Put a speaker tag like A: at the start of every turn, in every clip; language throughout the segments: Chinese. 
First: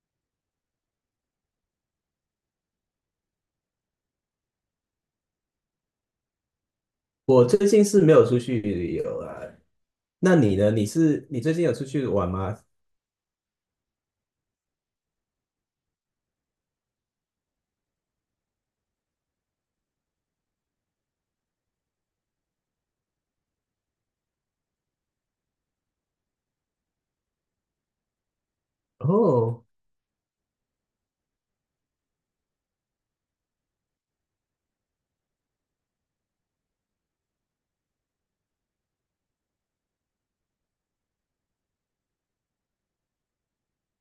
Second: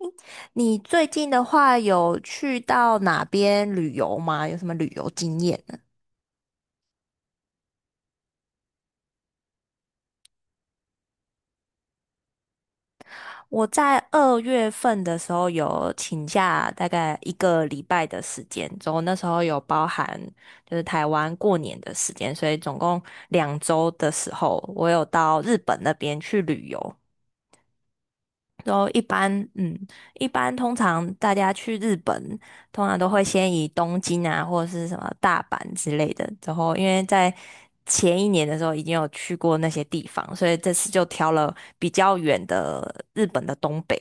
A: 你最近的话有去到哪边旅游吗？有什么旅游经验呢。
B: 我最近是没有出去旅游啊，那你呢？你最近有出去玩吗？
A: 我在二月份的时候有请假，大概一个礼拜的时间，然后那时候有包含就是台湾过年的时间，所以总共2周的时候，我有到日本那边去旅游。然后
B: 哦
A: 一般通常大家去日本，通常都会先以东京啊，或者是什么大阪之类的。然后因为在前一年的时候已经有去过那些地方，所以这次就挑了比较远的日本的东北，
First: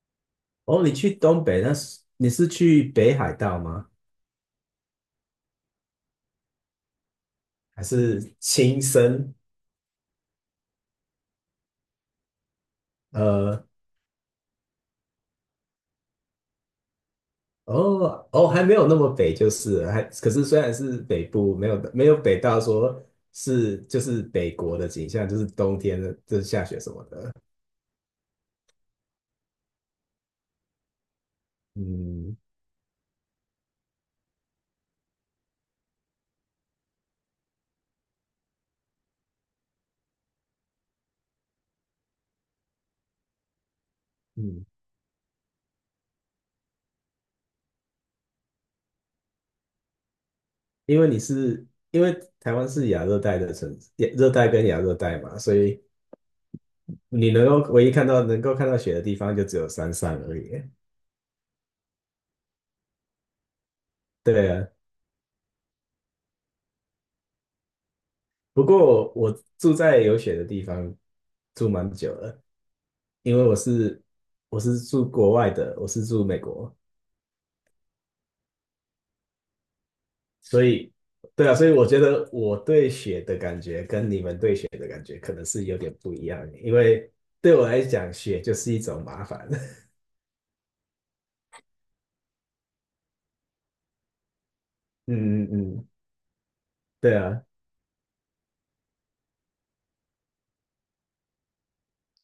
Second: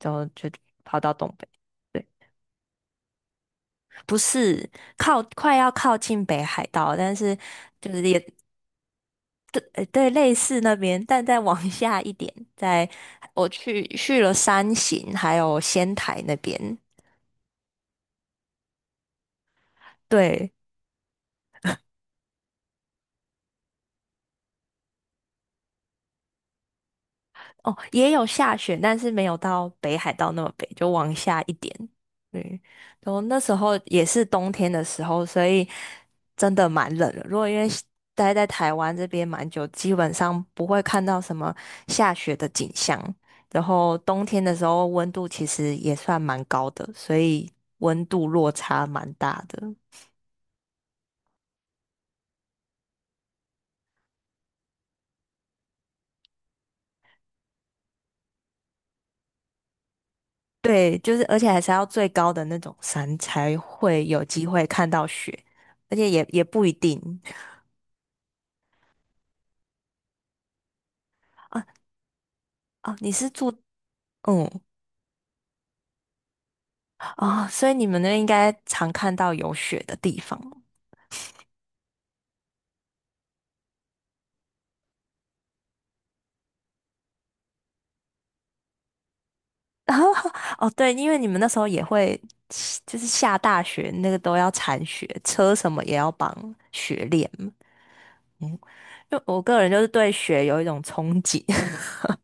A: 然后就
B: 哦，你
A: 跑到
B: 去
A: 东
B: 东
A: 北。
B: 北，那是
A: 对，
B: 你是去北海道吗？
A: 不是靠快要靠近北海道，但是
B: 还
A: 就是也
B: 是亲身？
A: 对对类似那边，但再往下一点，在我
B: 呃，
A: 去了山形还有仙台那边。
B: 哦哦，还没有那么北就是了，还可是
A: 对。
B: 虽然是北部，没有北到说是就是北国的景象，就是冬天的就是下雪什么的。
A: 哦，也有下雪，但是没有到北海道那么北，就往下一点。
B: 嗯
A: 对，然后那时候也是冬天的时候，所以真的蛮冷的。如果因为待在台湾这边蛮久，基本上不会看到什么下雪的景象。然后冬天的时
B: 嗯，
A: 候，温度其实也算蛮高的，所以温度落差蛮大的。
B: 因为你是因为台湾是亚热带的城，亚热带跟亚热带嘛，所以你能够唯一看到能够看到雪的地方就只有山上而已。
A: 对，就是而且还是要最高的那种山才会有机
B: 对
A: 会
B: 啊，
A: 看到雪，而且也不一定。
B: 不过我住在有雪的地方
A: 啊。
B: 住蛮久了，
A: 哦，你是
B: 因为
A: 住。
B: 我是
A: 嗯。
B: 我是住国外的，我是住美国，
A: 哦，所以你们那边应该常看到有雪的地方。
B: 所 以对啊，所以我觉得我对雪的感觉跟你们对雪的感觉可能是有点不一样，因为对我来讲，雪就是一种麻烦。
A: 然后哦，对，因为你们那时候也会，就是下大雪那个都要铲雪，
B: 嗯嗯
A: 车什么
B: 嗯，
A: 也要绑雪
B: 对
A: 链
B: 啊，
A: 嘛。就我个人就是对雪有一种憧憬。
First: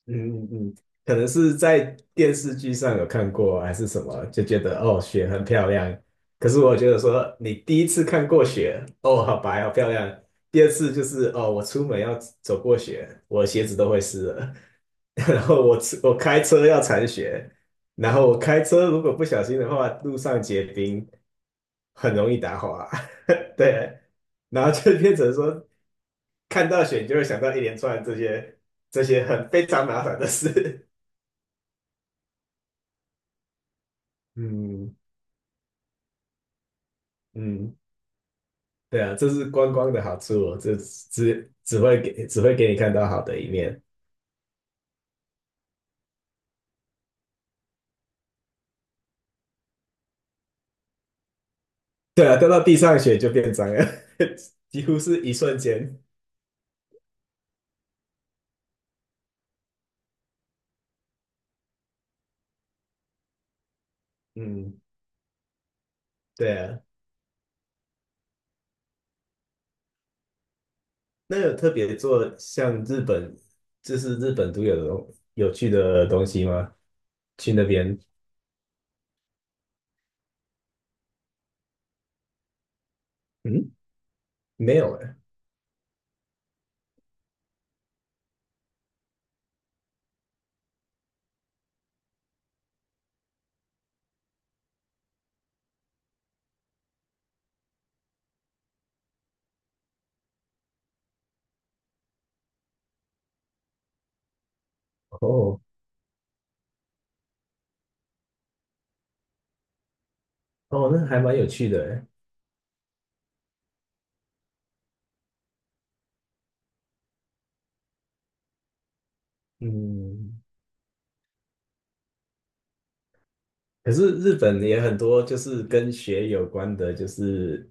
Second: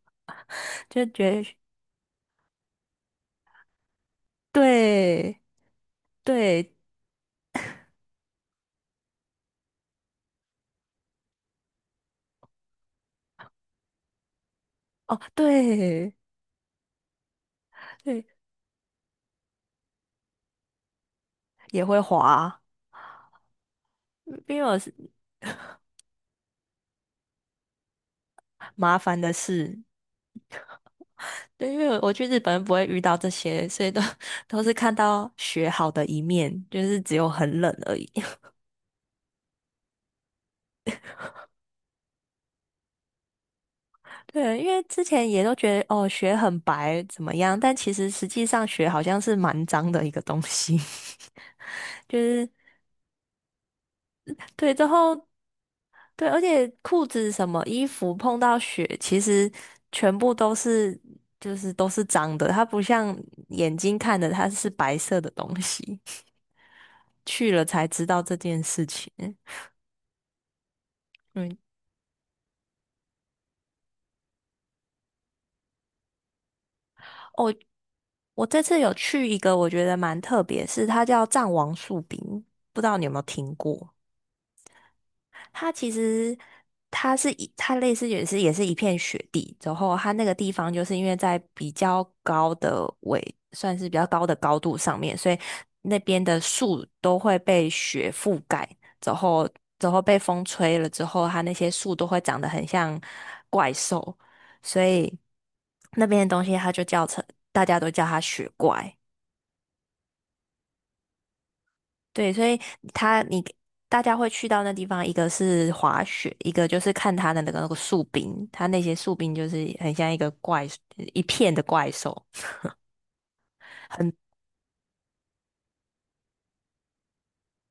B: 嗯嗯嗯，
A: 就
B: 可能
A: 觉得
B: 是在电视剧上有看过，还是什么，就觉得哦，雪
A: 对
B: 很漂亮。可是
A: 对。
B: 我觉得说，你第一次看过雪，哦，好白，好漂亮。第二次就是哦，我出门要走过雪，我鞋子都会湿了。
A: 哦。
B: 然后我吃
A: 对
B: 我开车要铲雪，然
A: 对，
B: 后我开车如果不小心的话，路上结冰，
A: 也会
B: 很容易打
A: 滑。
B: 滑。对，
A: 因为
B: 然后
A: 我是
B: 就变成说，看到雪你就会想到一连串这些
A: 麻烦的
B: 很非
A: 事。
B: 常麻烦的事。
A: 对，因为我去日本不会遇到这些，所以都 都是看
B: 嗯
A: 到雪好的一面，就是只有很冷
B: 嗯，
A: 而已。
B: 对啊，这是观光的好处哦，这只只会给只会给你看到好的一面。
A: 对，因为之前也都觉得哦，雪很白怎么样，但其实实际上雪好像是蛮脏的一个东西。就
B: 对啊，掉
A: 是
B: 到地上血就变脏了，
A: 对。
B: 几
A: 之
B: 乎是
A: 后
B: 一瞬间。
A: 对，而且裤子什么衣服碰到雪，其实全部都是，就是都是脏的，它不像眼睛看的它是
B: 嗯，
A: 白色的东西。
B: 对啊，
A: 去了才知道这件事情。
B: 那有
A: 嗯。
B: 特别做像日本，就是日本独有的有趣的东西吗？
A: 哦，
B: 去那边？
A: 我这次有去一个我觉得蛮特别，是它叫藏王树饼，不知道你有没有听
B: 嗯，
A: 过？
B: 没有哎。
A: 它其实它类似也是一片雪地，然后它那个地方就是因为在比较高的纬，算是比较高的高度上面，所以那边的树都会被雪覆盖，然后然后被风吹了之后，它那些树都会长得很像怪兽，所以
B: 哦
A: 那边的东西它就叫成大家都叫它雪怪。
B: 哦，那还蛮有趣的哎。
A: 对，所以他你大家会去到那地方，一个是滑雪，一个就是看他的那个树冰，他那些树冰就是很像
B: 嗯，
A: 一片的怪兽。
B: 可
A: 很
B: 是日本也很多，就是跟雪有关的，就是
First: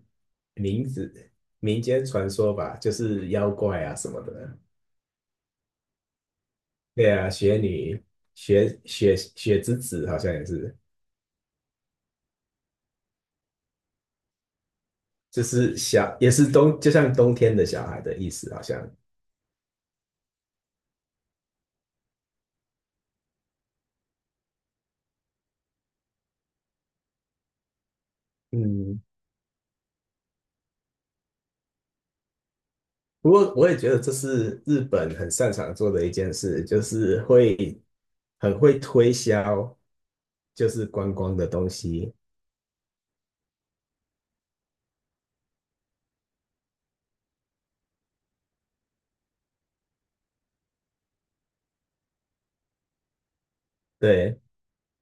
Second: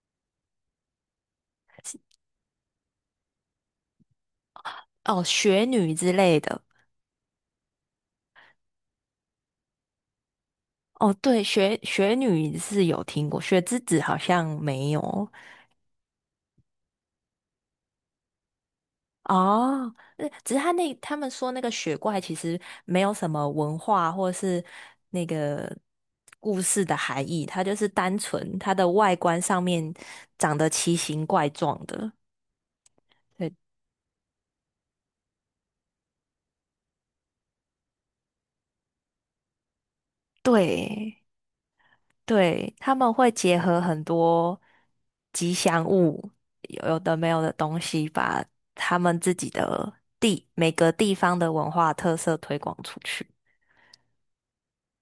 B: 名字、民间传说吧，就是妖怪啊什么的。
A: 哦，雪女之类的。
B: 对啊，雪女、雪之子好像也是，
A: 哦，对，雪女是有听过，雪之子好像没有。
B: 就是小，也是冬，就像冬天的小孩的意思，好像。
A: 哦，只是他们说那个雪怪其实没有什么文化或是那个故事的含义，它就是单纯它的
B: 嗯，
A: 外观上面长得奇形怪状的。
B: 不
A: 对
B: 过我也觉得这是日本很擅长做的一件事，就是会很会推销，就是观
A: 对，
B: 光的东西。
A: 对，他们会结合很多吉祥物，有的没有的东西，把他们自己的每个地方的文化特色推广出去。
B: 对，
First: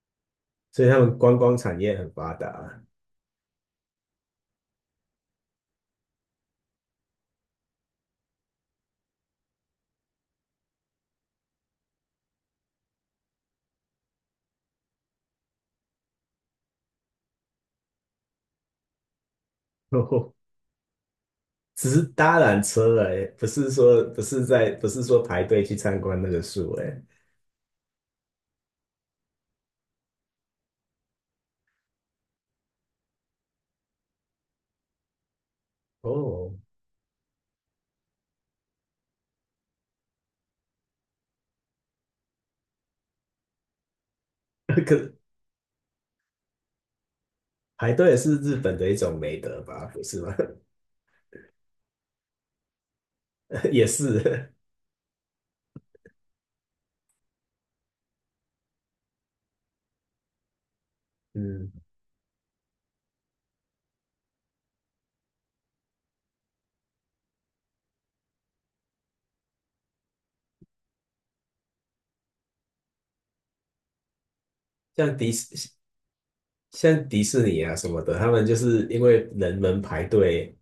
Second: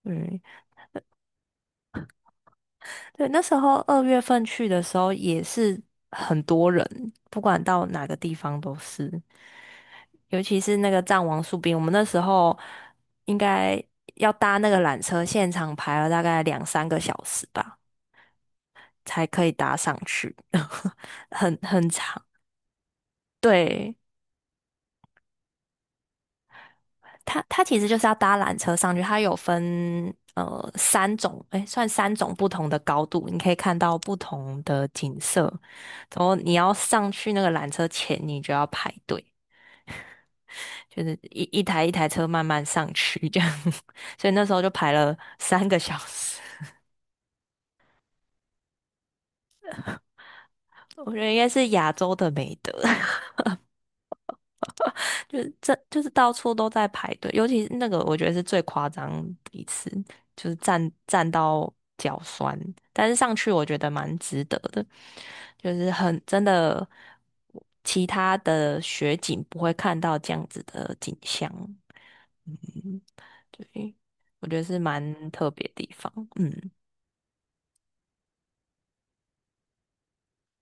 A: 嗯。
B: 所以他们观光产业很发达。
A: 对，那时候二月份去的时候也是很多人，不管到哪个地方都是，尤其是那个藏王树冰，我们那时候应该要搭那个缆车，现场排了大概2、3个小时吧，才可以搭上去，很很
B: 只是
A: 长。
B: 搭缆车哎，不是
A: 对，
B: 说不是在不是说排队去参观那个树哎。
A: 它其实就是要搭缆车上去，它有分三种，哎，算三种不同的高度，你可以看到不同的景色。然后
B: 哦，
A: 你要上去那个缆车前，你就要排队，就是一台一台车慢慢上去这样。所以那时候就 排
B: 可
A: 了3个小时。
B: 排队是日本的一种美德吧？不是吗？
A: 我觉得应该是亚洲的美德。
B: 也是，
A: 就是这就是到处都在排队，尤其是那个我觉得是最夸张一次，就是站到
B: 嗯，
A: 脚酸，但是上去我觉得蛮值得的，就是很真的，其他的雪景不会看到这样子的景象。嗯，对，我觉得是
B: 像
A: 蛮
B: 迪
A: 特别
B: 士
A: 的地方。嗯，
B: 像迪士尼啊什么的，他们就是因为人们排队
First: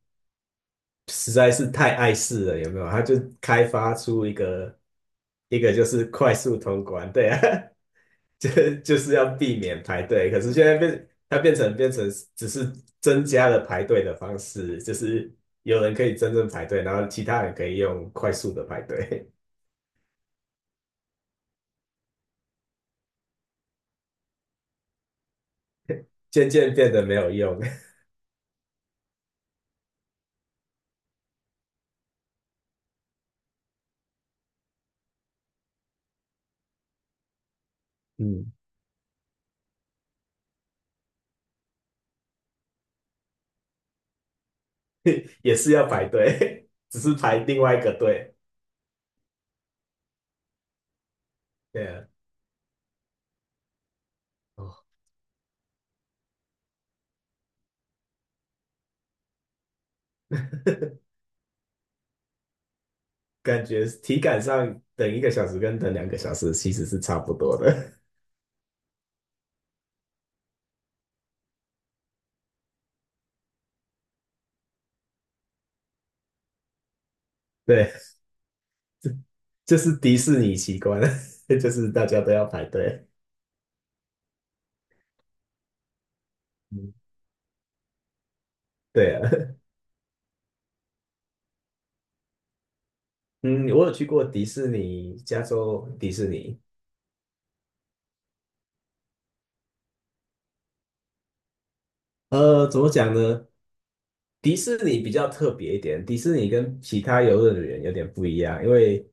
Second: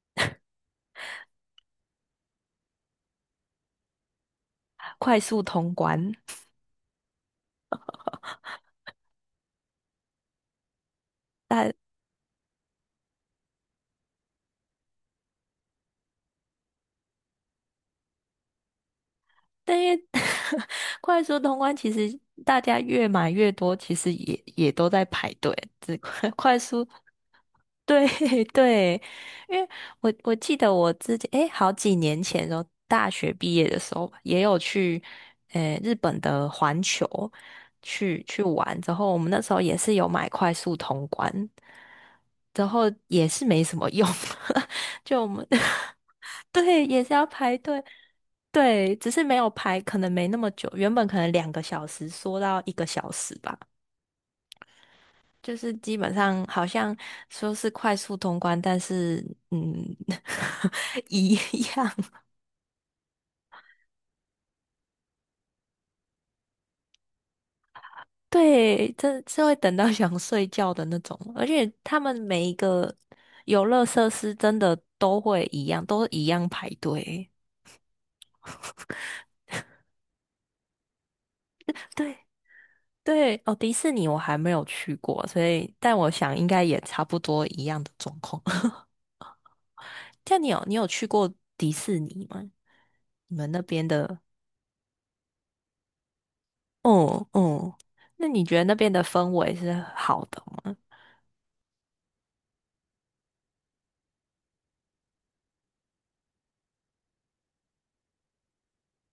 B: 实在是太碍事了，有没有？他就开发出
A: 快速
B: 一个
A: 通
B: 就是
A: 关，
B: 快速通关，对啊，就就是要避免排队。可是现在变，它变成
A: 但
B: 变成只是增加了排队的方式，就是有人可以真正排队，然后其他人可以用快速的排队，
A: 但因为 快速通关其实大家越买越多，其实也都在排队。这快
B: 渐
A: 快
B: 渐
A: 速
B: 变得没有用。
A: 对 对，因为我记得我自己好几年前的时候，大学毕业的时候吧也有去日本的环球去
B: 嗯，
A: 玩，之后我们那时候也是有买快速通关，然后也是没什么用。就我们
B: 也是要排 队，
A: 对，
B: 只
A: 也是
B: 是
A: 要
B: 排
A: 排
B: 另外一
A: 队。
B: 个队。
A: 对，只是没有排，可能没那么久，原本可能两个小
B: 对啊，
A: 时缩到1个小时吧。
B: 哦，
A: 就是基本上好像说是快速通关，但是嗯，一样。
B: 感觉体感上等一个小时跟等两个小时其实是差不多的。
A: 对，这是会等到想睡觉的那种，而且他们每一个游乐设施真的都会一样，都一样排队。
B: 对，就是迪士尼奇观，就是大
A: 对
B: 家都要排队。
A: 对，哦，迪士尼我还没有去过，所以但我想应该也差
B: 嗯，
A: 不多一样的状况。
B: 对啊。
A: 像你有去过迪士尼吗？你们那
B: 嗯，
A: 边
B: 我有去
A: 的？
B: 过迪士尼，加州迪士尼。
A: 哦哦，那你觉得那边的氛围是好的吗？
B: 呃，怎么讲呢？迪士尼比较特别一点，迪士尼跟其他游乐园有点不一样，因为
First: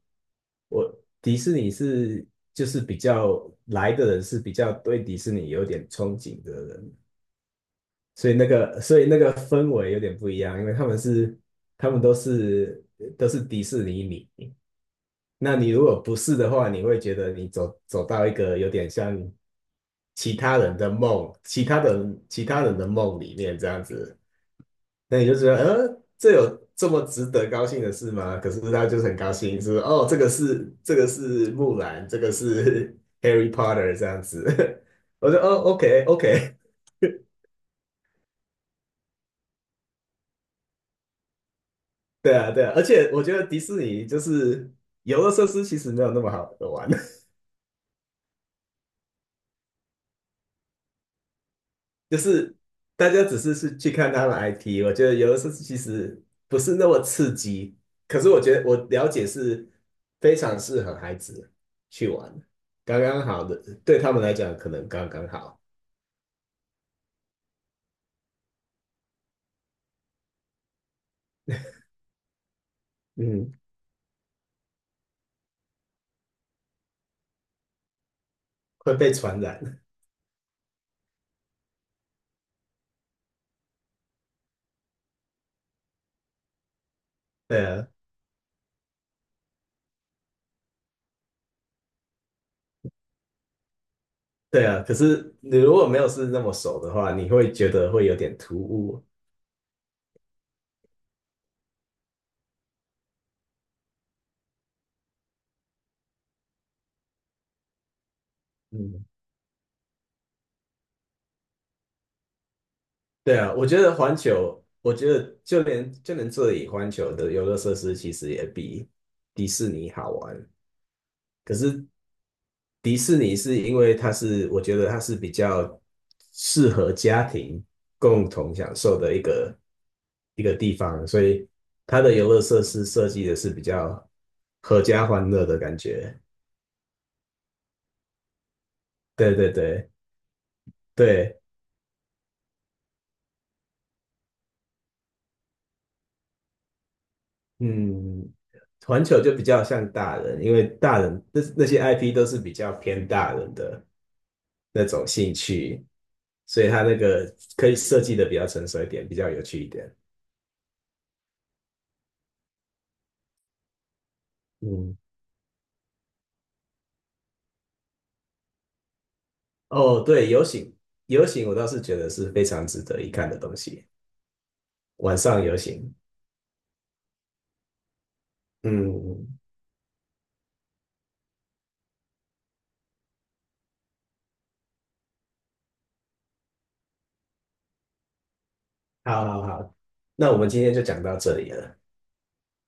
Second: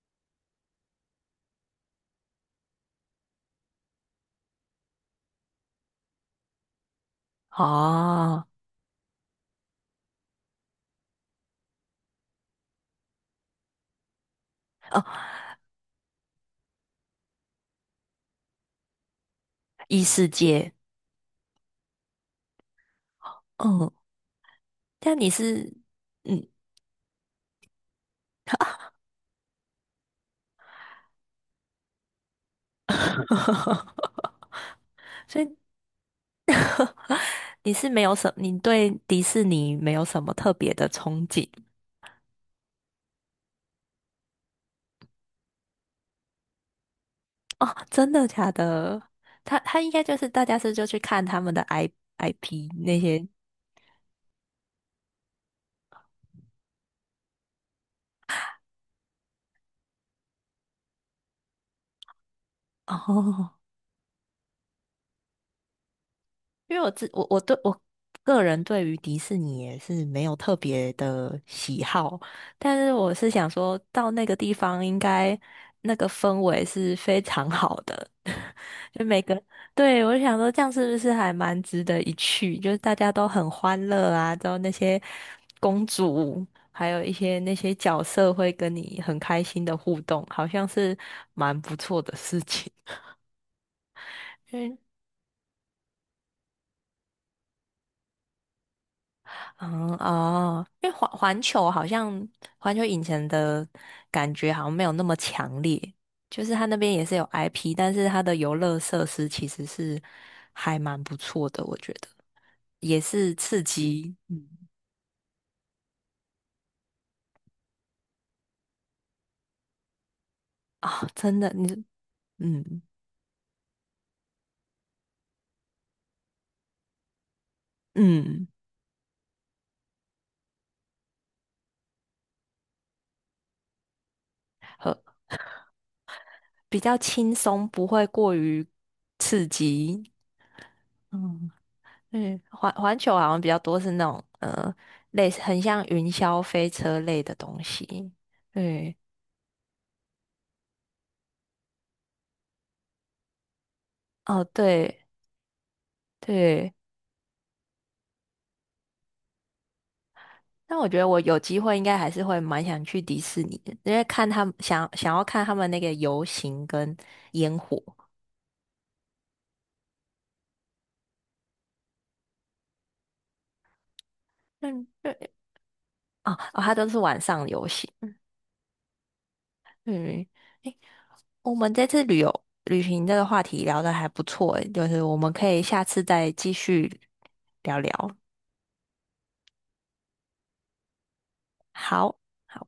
B: 我迪士尼是就是比较来的人是比较对迪士尼有点憧憬的人，所以
A: 哦，
B: 那个所以那个氛围有点不一样，因为他们都是迪士尼迷，那你如果不是的话，你会觉得你走到一个有点像
A: 异世
B: 其他
A: 界。
B: 人的梦，其他人的梦里面这样
A: 嗯，
B: 子，那
A: 但
B: 你
A: 你
B: 就觉得，
A: 是。
B: 呃，
A: 嗯。
B: 这么值得高兴的事吗？可是他就是很高兴，是哦，这个是木兰，这个是 Harry Potter 这 样子，我说
A: 所
B: 哦
A: 以
B: ，OK OK，
A: 你对迪士尼没有什么特别的憧憬。
B: 对啊对啊，而且我觉得迪士尼就是游乐设施其实没有那么好玩。
A: 哦？真的假的？他应该就是大家是就去看他们的
B: 就是
A: IP 那
B: 大家
A: 些。
B: 只是去看他的 i p， 我觉得有的时候其实不是那么刺激，可是我觉得我了解是非常适合孩子去玩，刚刚好
A: 哦，
B: 的，对他们来讲可能刚刚好，
A: 因为我自我我对我个人对于迪士尼也是没有特别的喜好，但是我是想
B: 嗯，
A: 说到那个地方应该那个氛围是非常好的。
B: 会
A: 就
B: 被
A: 每个，
B: 传染，
A: 对，我就想说这样是不是还蛮值得一去？就是大家都很欢乐啊，之后那些公主还有一些那
B: 对
A: 些
B: 啊，
A: 角色会跟你很开心的互动，好像是蛮不错的事情。
B: 对啊，可是你如果没有是那么熟的话，你会觉得会有点突兀，
A: 嗯。哦，因为环球好像环球影城的感觉好像没有那么强烈，就是它那边也是有 IP，但是它的游乐设
B: 嗯，
A: 施其实是还蛮不错的，我觉得也是
B: 对啊，
A: 刺
B: 我觉得
A: 激。
B: 环
A: 嗯
B: 球，我觉得就连这里环球的游乐设施其实也比迪士尼好玩。
A: 啊、真的，
B: 可
A: 你。
B: 是
A: 嗯
B: 迪士尼是因为它是，我觉得它是比较适合家庭共
A: 嗯，
B: 同享受的一个地方，所以它的游乐设施设计的是比较合家
A: 和
B: 欢乐的感觉。
A: 比较轻松，不会过于
B: 对
A: 刺
B: 对对
A: 激。
B: 对，
A: 嗯嗯，环球好像比较多是那种类似很像云霄飞车类的东西。
B: 嗯，
A: 对，
B: 环球就比较像大人，因为大人那些 IP 都是比较偏大人的
A: 哦，
B: 那
A: 对
B: 种兴趣，所以
A: 对，
B: 它那个可以设计的比较成熟一点，比较有趣一点。
A: 那我觉得我有机会应该还是会蛮想去迪士尼的，因为看他们想
B: 嗯。
A: 想要看他们那个游行跟烟火。
B: 哦，对，游行，游行我倒是觉得是非常值得一看的东西。
A: 嗯，
B: 晚
A: 对，
B: 上游行，
A: 哦哦，它都是晚上游行。
B: 嗯，
A: 嗯，诶，我们这次旅行这个话题聊得还不错。诶，就是我们可以下次再继续聊聊。
B: 好好好，那我们今天就讲到这里了。
A: 好，好。